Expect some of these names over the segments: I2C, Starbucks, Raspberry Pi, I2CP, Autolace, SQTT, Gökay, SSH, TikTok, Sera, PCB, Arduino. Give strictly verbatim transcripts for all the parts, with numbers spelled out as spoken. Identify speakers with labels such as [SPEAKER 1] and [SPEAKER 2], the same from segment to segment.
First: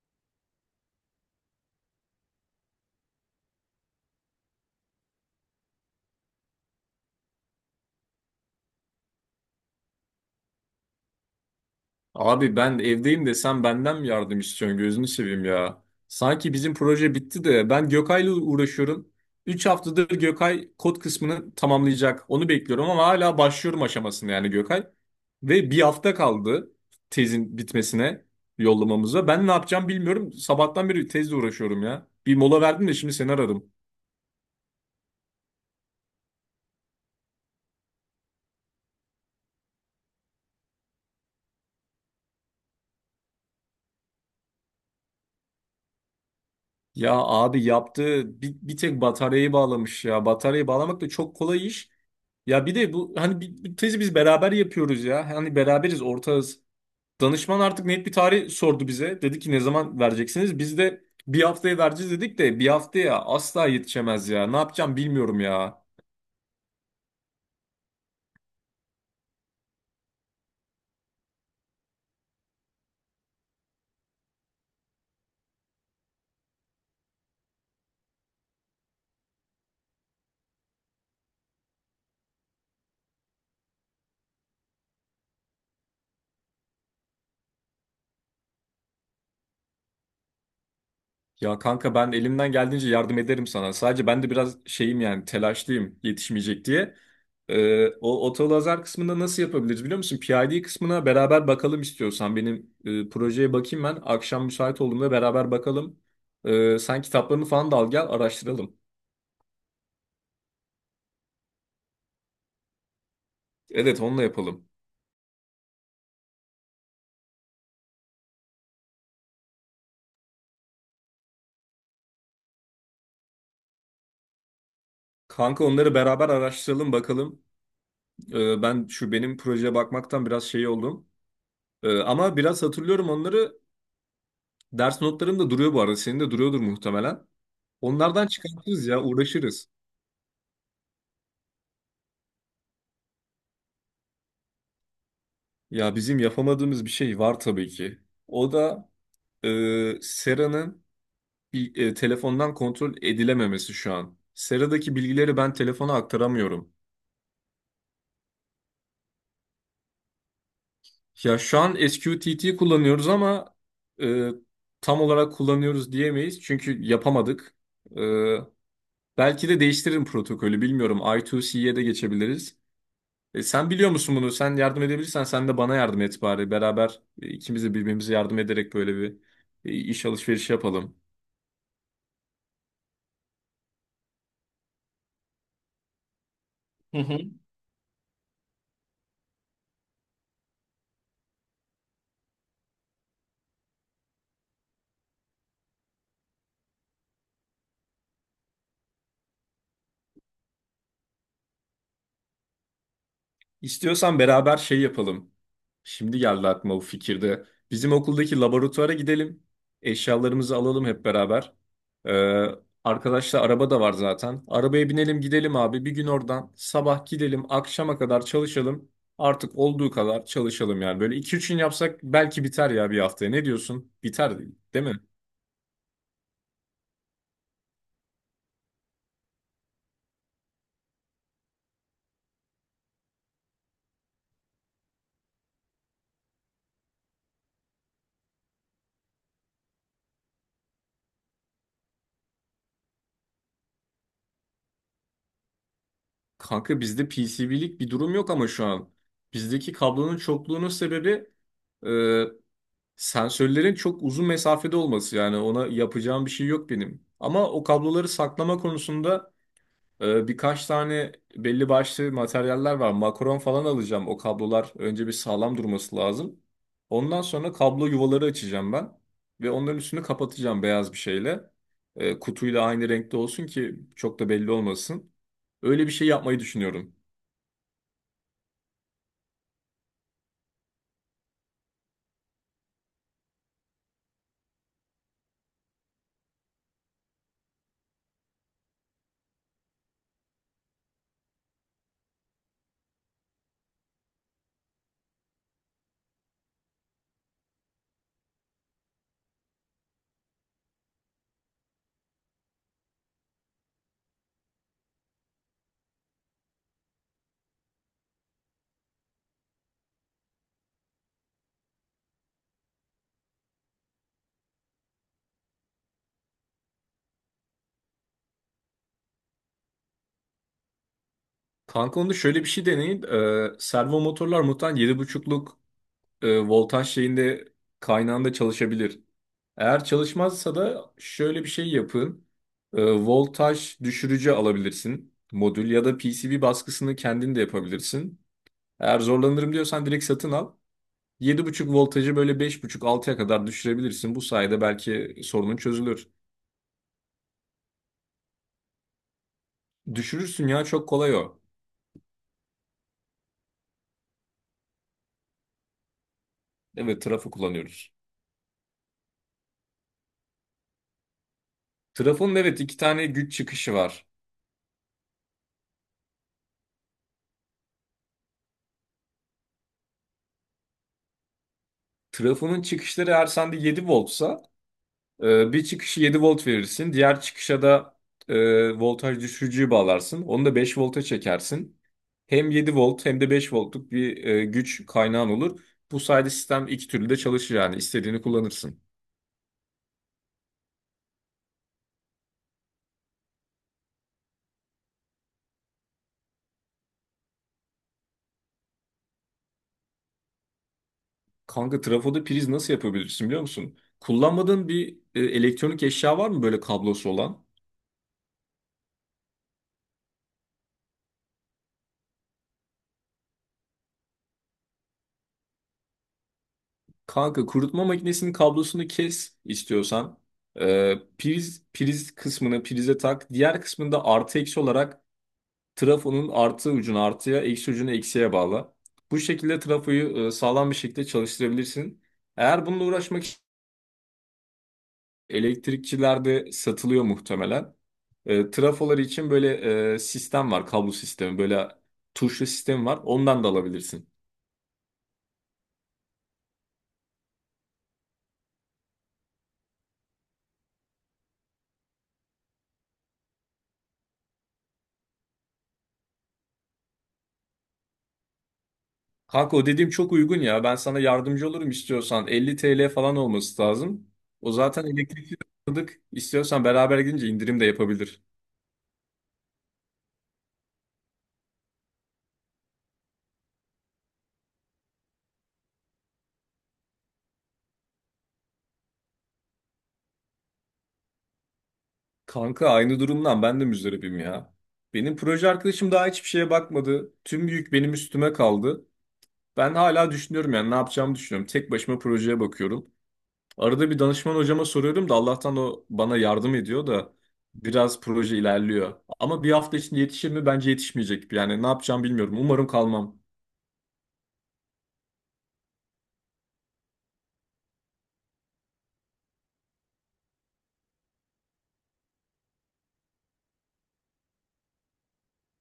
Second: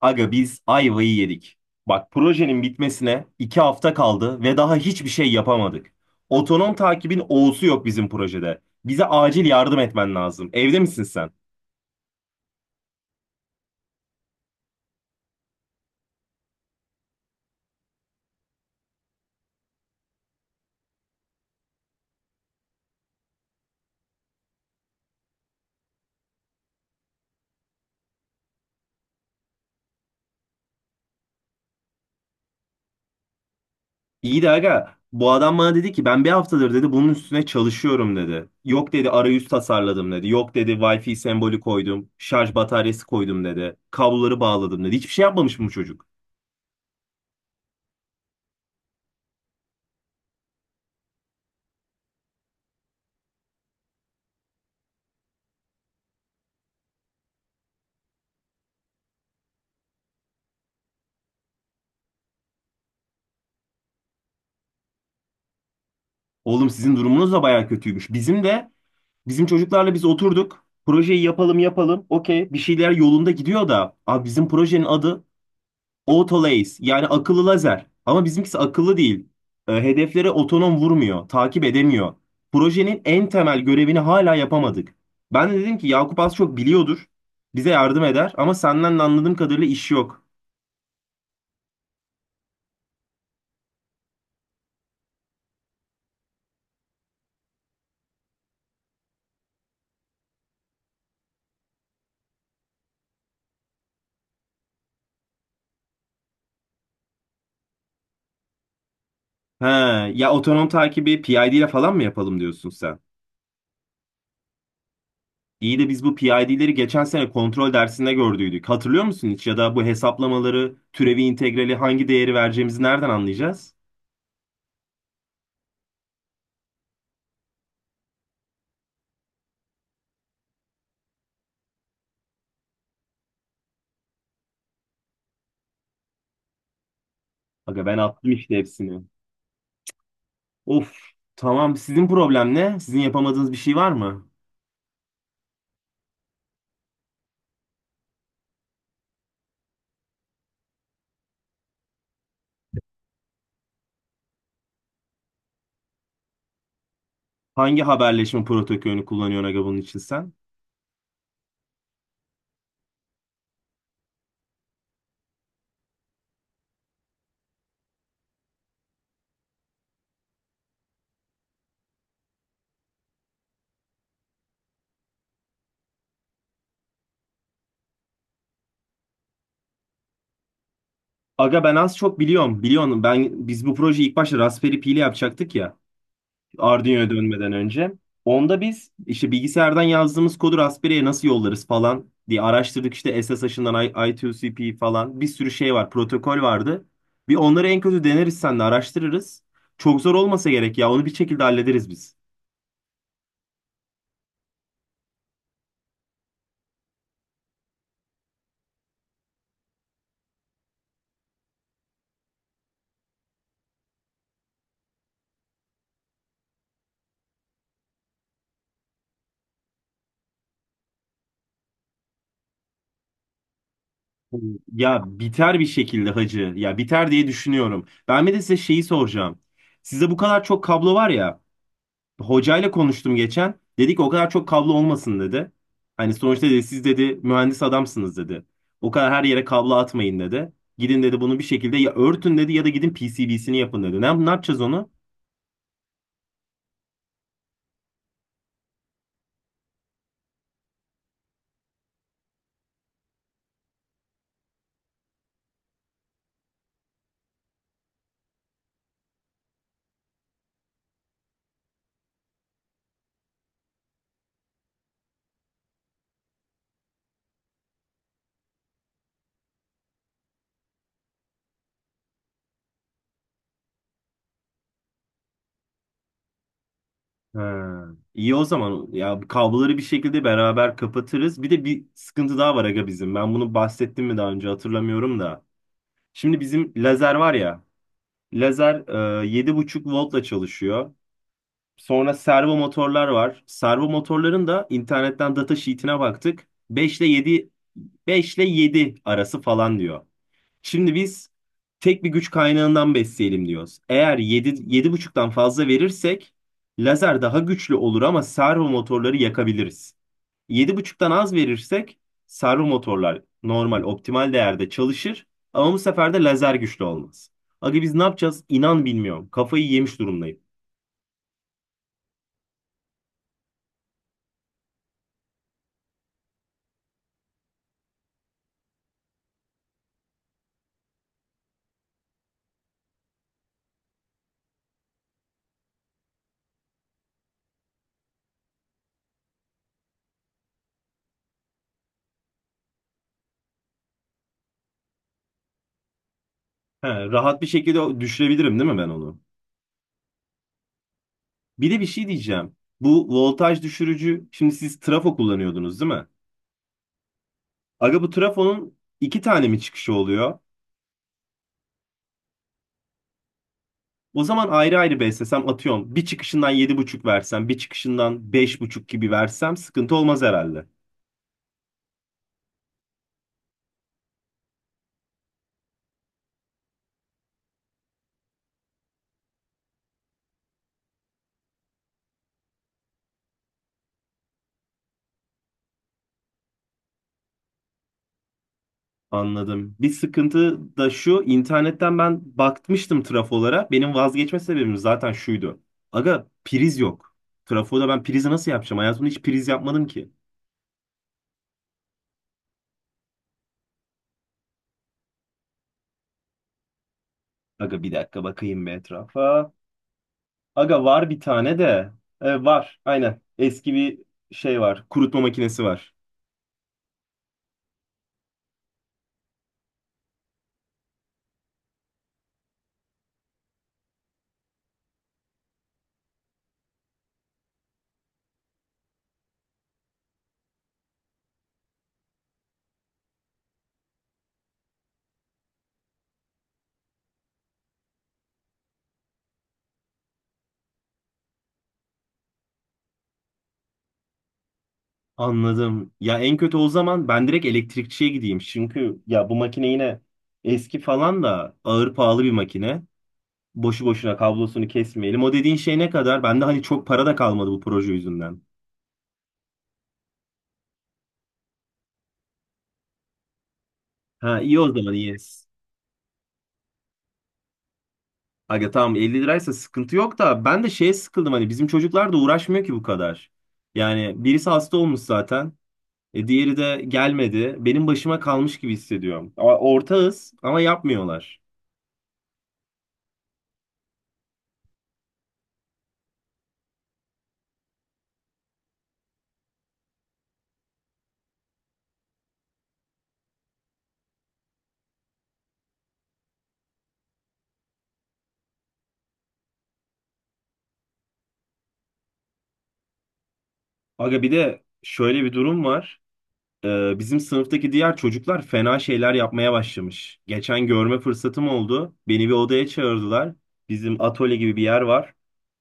[SPEAKER 1] Aga biz ayvayı yedik. Bak projenin bitmesine iki hafta kaldı ve daha hiçbir şey yapamadık. Otonom takibin O'su yok bizim projede. Bize acil yardım etmen lazım. Evde misin sen?
[SPEAKER 2] Abi ben evdeyim de sen benden mi yardım istiyorsun gözünü seveyim ya. Sanki bizim proje bitti de ben Gökay'la uğraşıyorum. Üç haftadır Gökay kod kısmını tamamlayacak. Onu bekliyorum ama hala başlıyorum aşamasını yani Gökay. Ve bir hafta kaldı tezin bitmesine yollamamıza. Ben ne yapacağım bilmiyorum. Sabahtan beri tezle uğraşıyorum ya. Bir mola verdim de şimdi seni aradım.
[SPEAKER 1] İyi de aga bu adam bana dedi ki ben bir haftadır dedi bunun üstüne çalışıyorum dedi. Yok dedi arayüz tasarladım dedi. Yok dedi Wi-Fi sembolü koydum. Şarj bataryası koydum dedi. Kabloları bağladım dedi. Hiçbir şey yapmamış mı bu çocuk?
[SPEAKER 2] Ya abi yaptığı bir, bir tek bataryayı bağlamış ya. Bataryayı bağlamak da çok kolay iş. Ya bir de bu hani bir, bir tezi biz beraber yapıyoruz ya. Hani beraberiz ortağız. Danışman artık net bir tarih sordu bize. Dedi ki ne zaman vereceksiniz? Biz de bir haftaya vereceğiz dedik de bir haftaya asla yetişemez ya. Ne yapacağım bilmiyorum ya.
[SPEAKER 1] Oğlum sizin durumunuz da baya kötüymüş. Bizim de Bizim çocuklarla biz oturduk. Projeyi yapalım yapalım. Okey bir şeyler yolunda gidiyor da. Abi bizim projenin adı Autolace yani akıllı lazer. Ama bizimkisi akıllı değil. E, hedeflere otonom vurmuyor. Takip edemiyor. Projenin en temel görevini hala yapamadık. Ben de dedim ki Yakup az çok biliyordur. Bize yardım eder ama senden de anladığım kadarıyla iş yok.
[SPEAKER 2] Ya kanka ben elimden geldiğince yardım ederim sana. Sadece ben de biraz şeyim yani telaşlıyım yetişmeyecek diye. Ee, o otolazar kısmında nasıl yapabiliriz biliyor musun? P I D kısmına beraber bakalım istiyorsan. Benim e, projeye bakayım ben. Akşam müsait olduğumda beraber bakalım. Ee, sen kitaplarını falan da al gel araştıralım.
[SPEAKER 1] He, ya otonom takibi P I D ile falan mı yapalım diyorsun sen?
[SPEAKER 2] Evet onunla yapalım.
[SPEAKER 1] İyi de biz bu P I D'leri geçen sene kontrol dersinde gördüydük. Hatırlıyor musun hiç? Ya da bu hesaplamaları, türevi integrali hangi değeri vereceğimizi nereden anlayacağız?
[SPEAKER 2] Kanka onları beraber araştıralım bakalım. Ee, ben şu benim projeye bakmaktan biraz şey oldum. Ee, ama biraz hatırlıyorum onları. Ders notlarım da duruyor bu arada. Senin de duruyordur muhtemelen.
[SPEAKER 1] Aga ben
[SPEAKER 2] Onlardan
[SPEAKER 1] attım işte
[SPEAKER 2] çıkartırız
[SPEAKER 1] hepsini.
[SPEAKER 2] ya, uğraşırız.
[SPEAKER 1] Of, tamam. Sizin problem ne? Sizin yapamadığınız bir şey var mı?
[SPEAKER 2] Ya bizim yapamadığımız bir şey var tabii ki. O da e, Sera'nın bir- e, telefondan kontrol edilememesi şu an. Sera'daki bilgileri ben telefona aktaramıyorum.
[SPEAKER 1] Hangi haberleşme protokolünü kullanıyorsun aga bunun için sen?
[SPEAKER 2] Ya şu an S Q T T kullanıyoruz ama e, tam olarak kullanıyoruz diyemeyiz çünkü yapamadık. E, belki de değiştiririm protokolü bilmiyorum. I2C'ye de geçebiliriz. E, sen biliyor musun bunu? Sen yardım edebilirsen sen de bana yardım et bari. Beraber e, ikimiz de birbirimize yardım ederek böyle bir e, iş alışverişi yapalım.
[SPEAKER 1] Aga ben az çok biliyorum. Biliyorsun ben biz bu projeyi ilk başta Raspberry Pi ile yapacaktık ya.
[SPEAKER 2] Hı
[SPEAKER 1] Arduino'ya
[SPEAKER 2] hı.
[SPEAKER 1] dönmeden önce. Onda biz işte bilgisayardan yazdığımız kodu Raspberry'e nasıl yollarız falan diye araştırdık. İşte S S H'ından I- I2CP falan bir sürü şey var, protokol vardı. Bir onları en kötü deneriz sen de araştırırız. Çok zor olmasa gerek ya onu bir şekilde hallederiz biz.
[SPEAKER 2] İstiyorsan beraber şey yapalım. Şimdi geldi aklıma bu fikirde. Bizim okuldaki laboratuvara gidelim. Eşyalarımızı alalım hep beraber. Ee, arkadaşlar araba da var zaten. Arabaya binelim gidelim abi. Bir gün oradan sabah gidelim akşama kadar çalışalım. Artık olduğu kadar çalışalım yani. Böyle iki üç gün yapsak belki biter ya bir haftaya. Ne diyorsun? Biter değil mi?
[SPEAKER 1] Ya biter bir şekilde hacı. Ya biter diye düşünüyorum. Ben bir de size şeyi soracağım. Sizde bu kadar çok kablo var ya. Hocayla konuştum geçen. Dedi ki o kadar çok kablo olmasın dedi. Hani sonuçta dedi siz dedi mühendis adamsınız dedi. O kadar her yere kablo atmayın dedi. Gidin dedi bunu bir şekilde ya örtün dedi ya da gidin P C B'sini yapın dedi. Ne, ne yapacağız onu?
[SPEAKER 2] Kanka bizde P C B'lik bir durum yok ama şu an. Bizdeki kablonun çokluğunun sebebi e, sensörlerin çok uzun mesafede olması. Yani ona yapacağım bir şey yok benim. Ama o kabloları saklama konusunda e, birkaç tane belli başlı materyaller var. Makaron falan alacağım. O kablolar önce bir sağlam durması lazım. Ondan sonra kablo yuvaları açacağım ben. Ve onların üstünü kapatacağım beyaz bir şeyle. E, kutuyla aynı renkte olsun ki çok da belli olmasın. Öyle bir şey yapmayı düşünüyorum.
[SPEAKER 1] Ha, iyi o zaman ya kabloları bir şekilde beraber kapatırız. Bir de bir sıkıntı daha var aga bizim. Ben bunu bahsettim mi daha önce hatırlamıyorum da. Şimdi bizim lazer var ya. Lazer e, yedi buçuk voltla çalışıyor. Sonra servo motorlar var. Servo motorların da internetten data sheet'ine baktık. beş ile yedi beş ile yedi arası falan diyor. Şimdi biz tek bir güç kaynağından besleyelim diyoruz. Eğer yedi buçuktan fazla verirsek lazer daha güçlü olur ama servo motorları yakabiliriz. Yedi buçuktan az verirsek servo motorlar normal optimal değerde çalışır ama bu sefer de lazer güçlü olmaz. Aga biz ne yapacağız? İnan bilmiyorum. Kafayı yemiş durumdayım.
[SPEAKER 2] Kanka onda şöyle bir şey deneyin. Ee, servo motorlar muhtemelen yedi buçukluk e, voltaj şeyinde kaynağında çalışabilir. Eğer çalışmazsa da şöyle bir şey yapın. Ee, voltaj düşürücü alabilirsin modül ya da P C B baskısını kendin de yapabilirsin. Eğer zorlanırım diyorsan direkt satın al. yedi buçuk voltajı böyle beş buçuk altıya kadar düşürebilirsin. Bu sayede belki sorunun çözülür.
[SPEAKER 1] He, rahat bir şekilde düşürebilirim değil mi ben onu?
[SPEAKER 2] Düşürürsün ya çok kolay o.
[SPEAKER 1] Bir de bir şey diyeceğim. Bu voltaj düşürücü, şimdi siz trafo kullanıyordunuz değil mi?
[SPEAKER 2] Evet trafo kullanıyoruz.
[SPEAKER 1] Aga bu trafonun iki tane mi çıkışı oluyor?
[SPEAKER 2] Trafonun evet iki tane güç çıkışı var.
[SPEAKER 1] O zaman ayrı ayrı beslesem atıyorum. Bir çıkışından yedi buçuk versem, bir çıkışından beş buçuk gibi versem sıkıntı olmaz herhalde.
[SPEAKER 2] Trafonun çıkışları eğer sende yedi voltsa e, bir çıkışı yedi volt verirsin. Diğer çıkışa da e, voltaj düşürücüyü bağlarsın. Onu da beş volta çekersin. Hem yedi volt hem de beş voltluk bir e, güç kaynağın olur. Bu sayede sistem iki türlü de çalışır yani istediğini kullanırsın.
[SPEAKER 1] Anladım. Bir sıkıntı da şu, internetten ben bakmıştım trafolara. Benim vazgeçme sebebim zaten şuydu. Aga priz yok. Trafoda ben prizi nasıl yapacağım? Hayatımda hiç priz yapmadım ki.
[SPEAKER 2] Kanka trafoda priz nasıl yapabilirsin biliyor musun? Kullanmadığın bir e, elektronik eşya var mı böyle kablosu olan?
[SPEAKER 1] Aga bir dakika bakayım bir etrafa. Aga var bir tane de. E, var aynen. Eski bir şey var. Kurutma makinesi var.
[SPEAKER 2] Kanka kurutma makinesinin kablosunu kes istiyorsan. Ee, priz, priz kısmını prize tak. Diğer kısmında artı eksi olarak trafonun artı ucunu artıya, eksi ucunu eksiye bağla. Bu şekilde trafoyu e, sağlam bir şekilde çalıştırabilirsin. Eğer bununla uğraşmak için elektrikçilerde satılıyor muhtemelen. E, trafoları için böyle e, sistem var, kablo sistemi, böyle tuşlu sistem var. Ondan da alabilirsin.
[SPEAKER 1] Anladım. Ya en kötü o zaman ben direkt elektrikçiye gideyim. Çünkü ya bu makine yine eski falan da ağır pahalı bir makine. Boşu boşuna kablosunu kesmeyelim. O dediğin şey ne kadar? Bende hani çok para da kalmadı bu proje yüzünden.
[SPEAKER 2] Kanka o dediğim çok uygun ya. Ben sana yardımcı olurum istiyorsan. elli T L falan olması lazım.
[SPEAKER 1] Ha,
[SPEAKER 2] O
[SPEAKER 1] iyi o
[SPEAKER 2] zaten
[SPEAKER 1] zaman iyi.
[SPEAKER 2] elektrikli aldık. İstiyorsan beraber gidince indirim de yapabilir.
[SPEAKER 1] Aga tamam elli liraysa sıkıntı yok da ben de şeye sıkıldım hani bizim çocuklar da uğraşmıyor ki bu kadar. Yani birisi hasta olmuş zaten. E, diğeri de gelmedi. Benim başıma kalmış gibi hissediyorum. Ama ortağız ama yapmıyorlar.
[SPEAKER 2] Kanka aynı durumdan ben de müzdaribim ya. Benim proje arkadaşım daha hiçbir şeye bakmadı. Tüm yük benim üstüme kaldı. Ben hala düşünüyorum yani ne yapacağımı düşünüyorum. Tek başıma projeye bakıyorum. Arada bir danışman hocama soruyorum da Allah'tan o bana yardım ediyor da biraz proje ilerliyor. Ama bir hafta içinde yetişir mi? Bence yetişmeyecek. Yani ne yapacağımı bilmiyorum. Umarım kalmam.
[SPEAKER 1] Aga bir de şöyle bir durum var. E, bizim sınıftaki diğer çocuklar fena şeyler yapmaya başlamış. Geçen görme fırsatım oldu. Beni bir odaya çağırdılar. Bizim atölye gibi bir yer var.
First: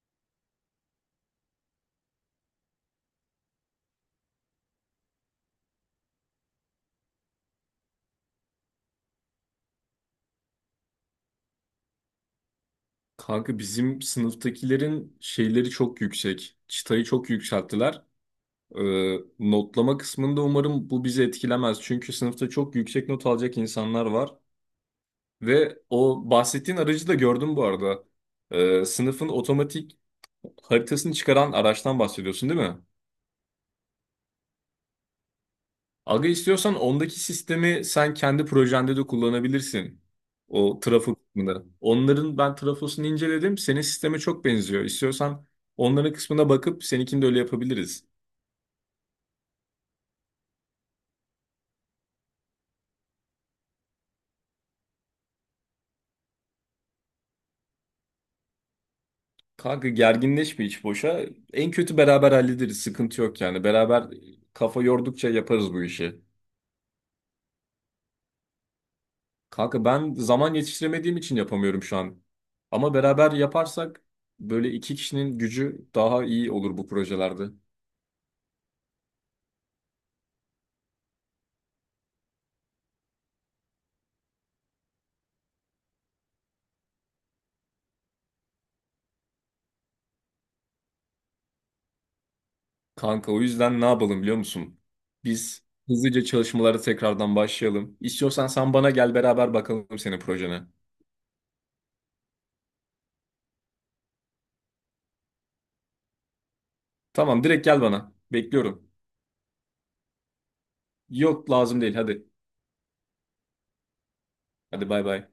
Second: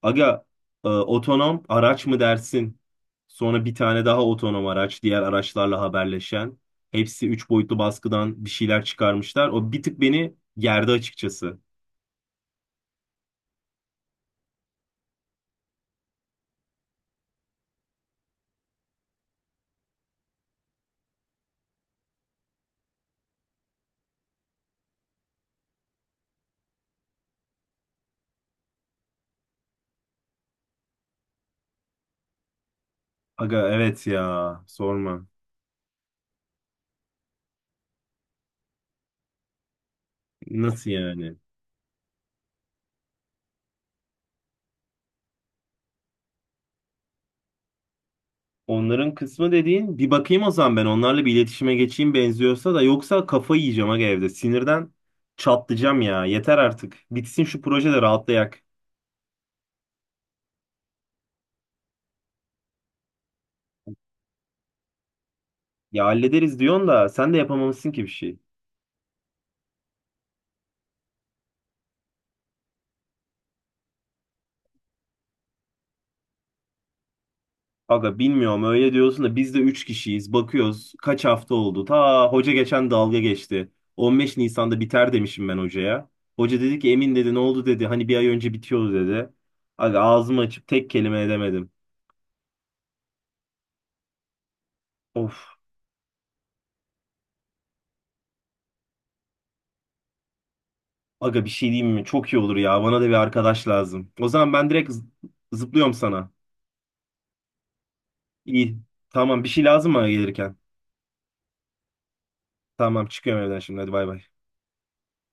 [SPEAKER 1] Aga e, otonom araç mı dersin? Sonra bir tane daha otonom araç, diğer araçlarla haberleşen. Hepsi üç boyutlu baskıdan bir şeyler çıkarmışlar. O bir tık beni gerdi açıkçası.
[SPEAKER 2] Kanka bizim sınıftakilerin şeyleri çok yüksek. Çıtayı çok yükselttiler. Ee, notlama kısmında umarım bu bizi etkilemez. Çünkü sınıfta çok yüksek not alacak insanlar var. Ve o bahsettiğin aracı da gördüm bu arada. Ee, sınıfın otomatik haritasını çıkaran araçtan bahsediyorsun değil mi?
[SPEAKER 1] Aga evet ya sorma.
[SPEAKER 2] Aga istiyorsan ondaki sistemi sen kendi projende de kullanabilirsin. O
[SPEAKER 1] Nasıl
[SPEAKER 2] trafo
[SPEAKER 1] yani?
[SPEAKER 2] kısmını. Onların ben trafosunu inceledim. Senin sisteme çok benziyor. İstiyorsan onların kısmına bakıp seninkini de öyle yapabiliriz.
[SPEAKER 1] Onların kısmı dediğin bir bakayım o zaman ben onlarla bir iletişime geçeyim benziyorsa da yoksa kafayı yiyeceğim aga evde. Sinirden çatlayacağım ya. Yeter artık. Bitsin şu proje de rahatlayak.
[SPEAKER 2] Kanka gerginleşme hiç boşa. En kötü beraber hallederiz. Sıkıntı yok yani. Beraber e, kafa yordukça yaparız bu
[SPEAKER 1] Ya
[SPEAKER 2] işi.
[SPEAKER 1] hallederiz diyorsun da sen de yapamamışsın ki bir şey.
[SPEAKER 2] Kanka ben zaman yetiştiremediğim için yapamıyorum şu an. Ama beraber yaparsak böyle iki kişinin gücü daha iyi olur bu projelerde.
[SPEAKER 1] Aga bilmiyorum öyle diyorsun da biz de üç kişiyiz. Bakıyoruz kaç hafta oldu. Ta hoca geçen dalga geçti. on beş Nisan'da biter demişim ben hocaya. Hoca dedi ki Emin dedi ne oldu dedi. Hani bir ay önce bitiyordu dedi. Aga ağzımı açıp tek kelime edemedim.
[SPEAKER 2] Kanka o yüzden ne yapalım biliyor musun?
[SPEAKER 1] Of.
[SPEAKER 2] Biz hızlıca çalışmalara tekrardan başlayalım. İstiyorsan sen bana gel beraber bakalım senin projene.
[SPEAKER 1] Aga bir şey diyeyim mi? Çok iyi olur ya. Bana da bir arkadaş lazım. O zaman ben direkt z- zıplıyorum sana.
[SPEAKER 2] Tamam direkt gel bana.
[SPEAKER 1] İyi.
[SPEAKER 2] Bekliyorum.
[SPEAKER 1] Tamam bir şey lazım mı gelirken?
[SPEAKER 2] Yok lazım değil hadi.
[SPEAKER 1] Tamam çıkıyorum evden şimdi hadi bay bay.
[SPEAKER 2] Hadi bay bay.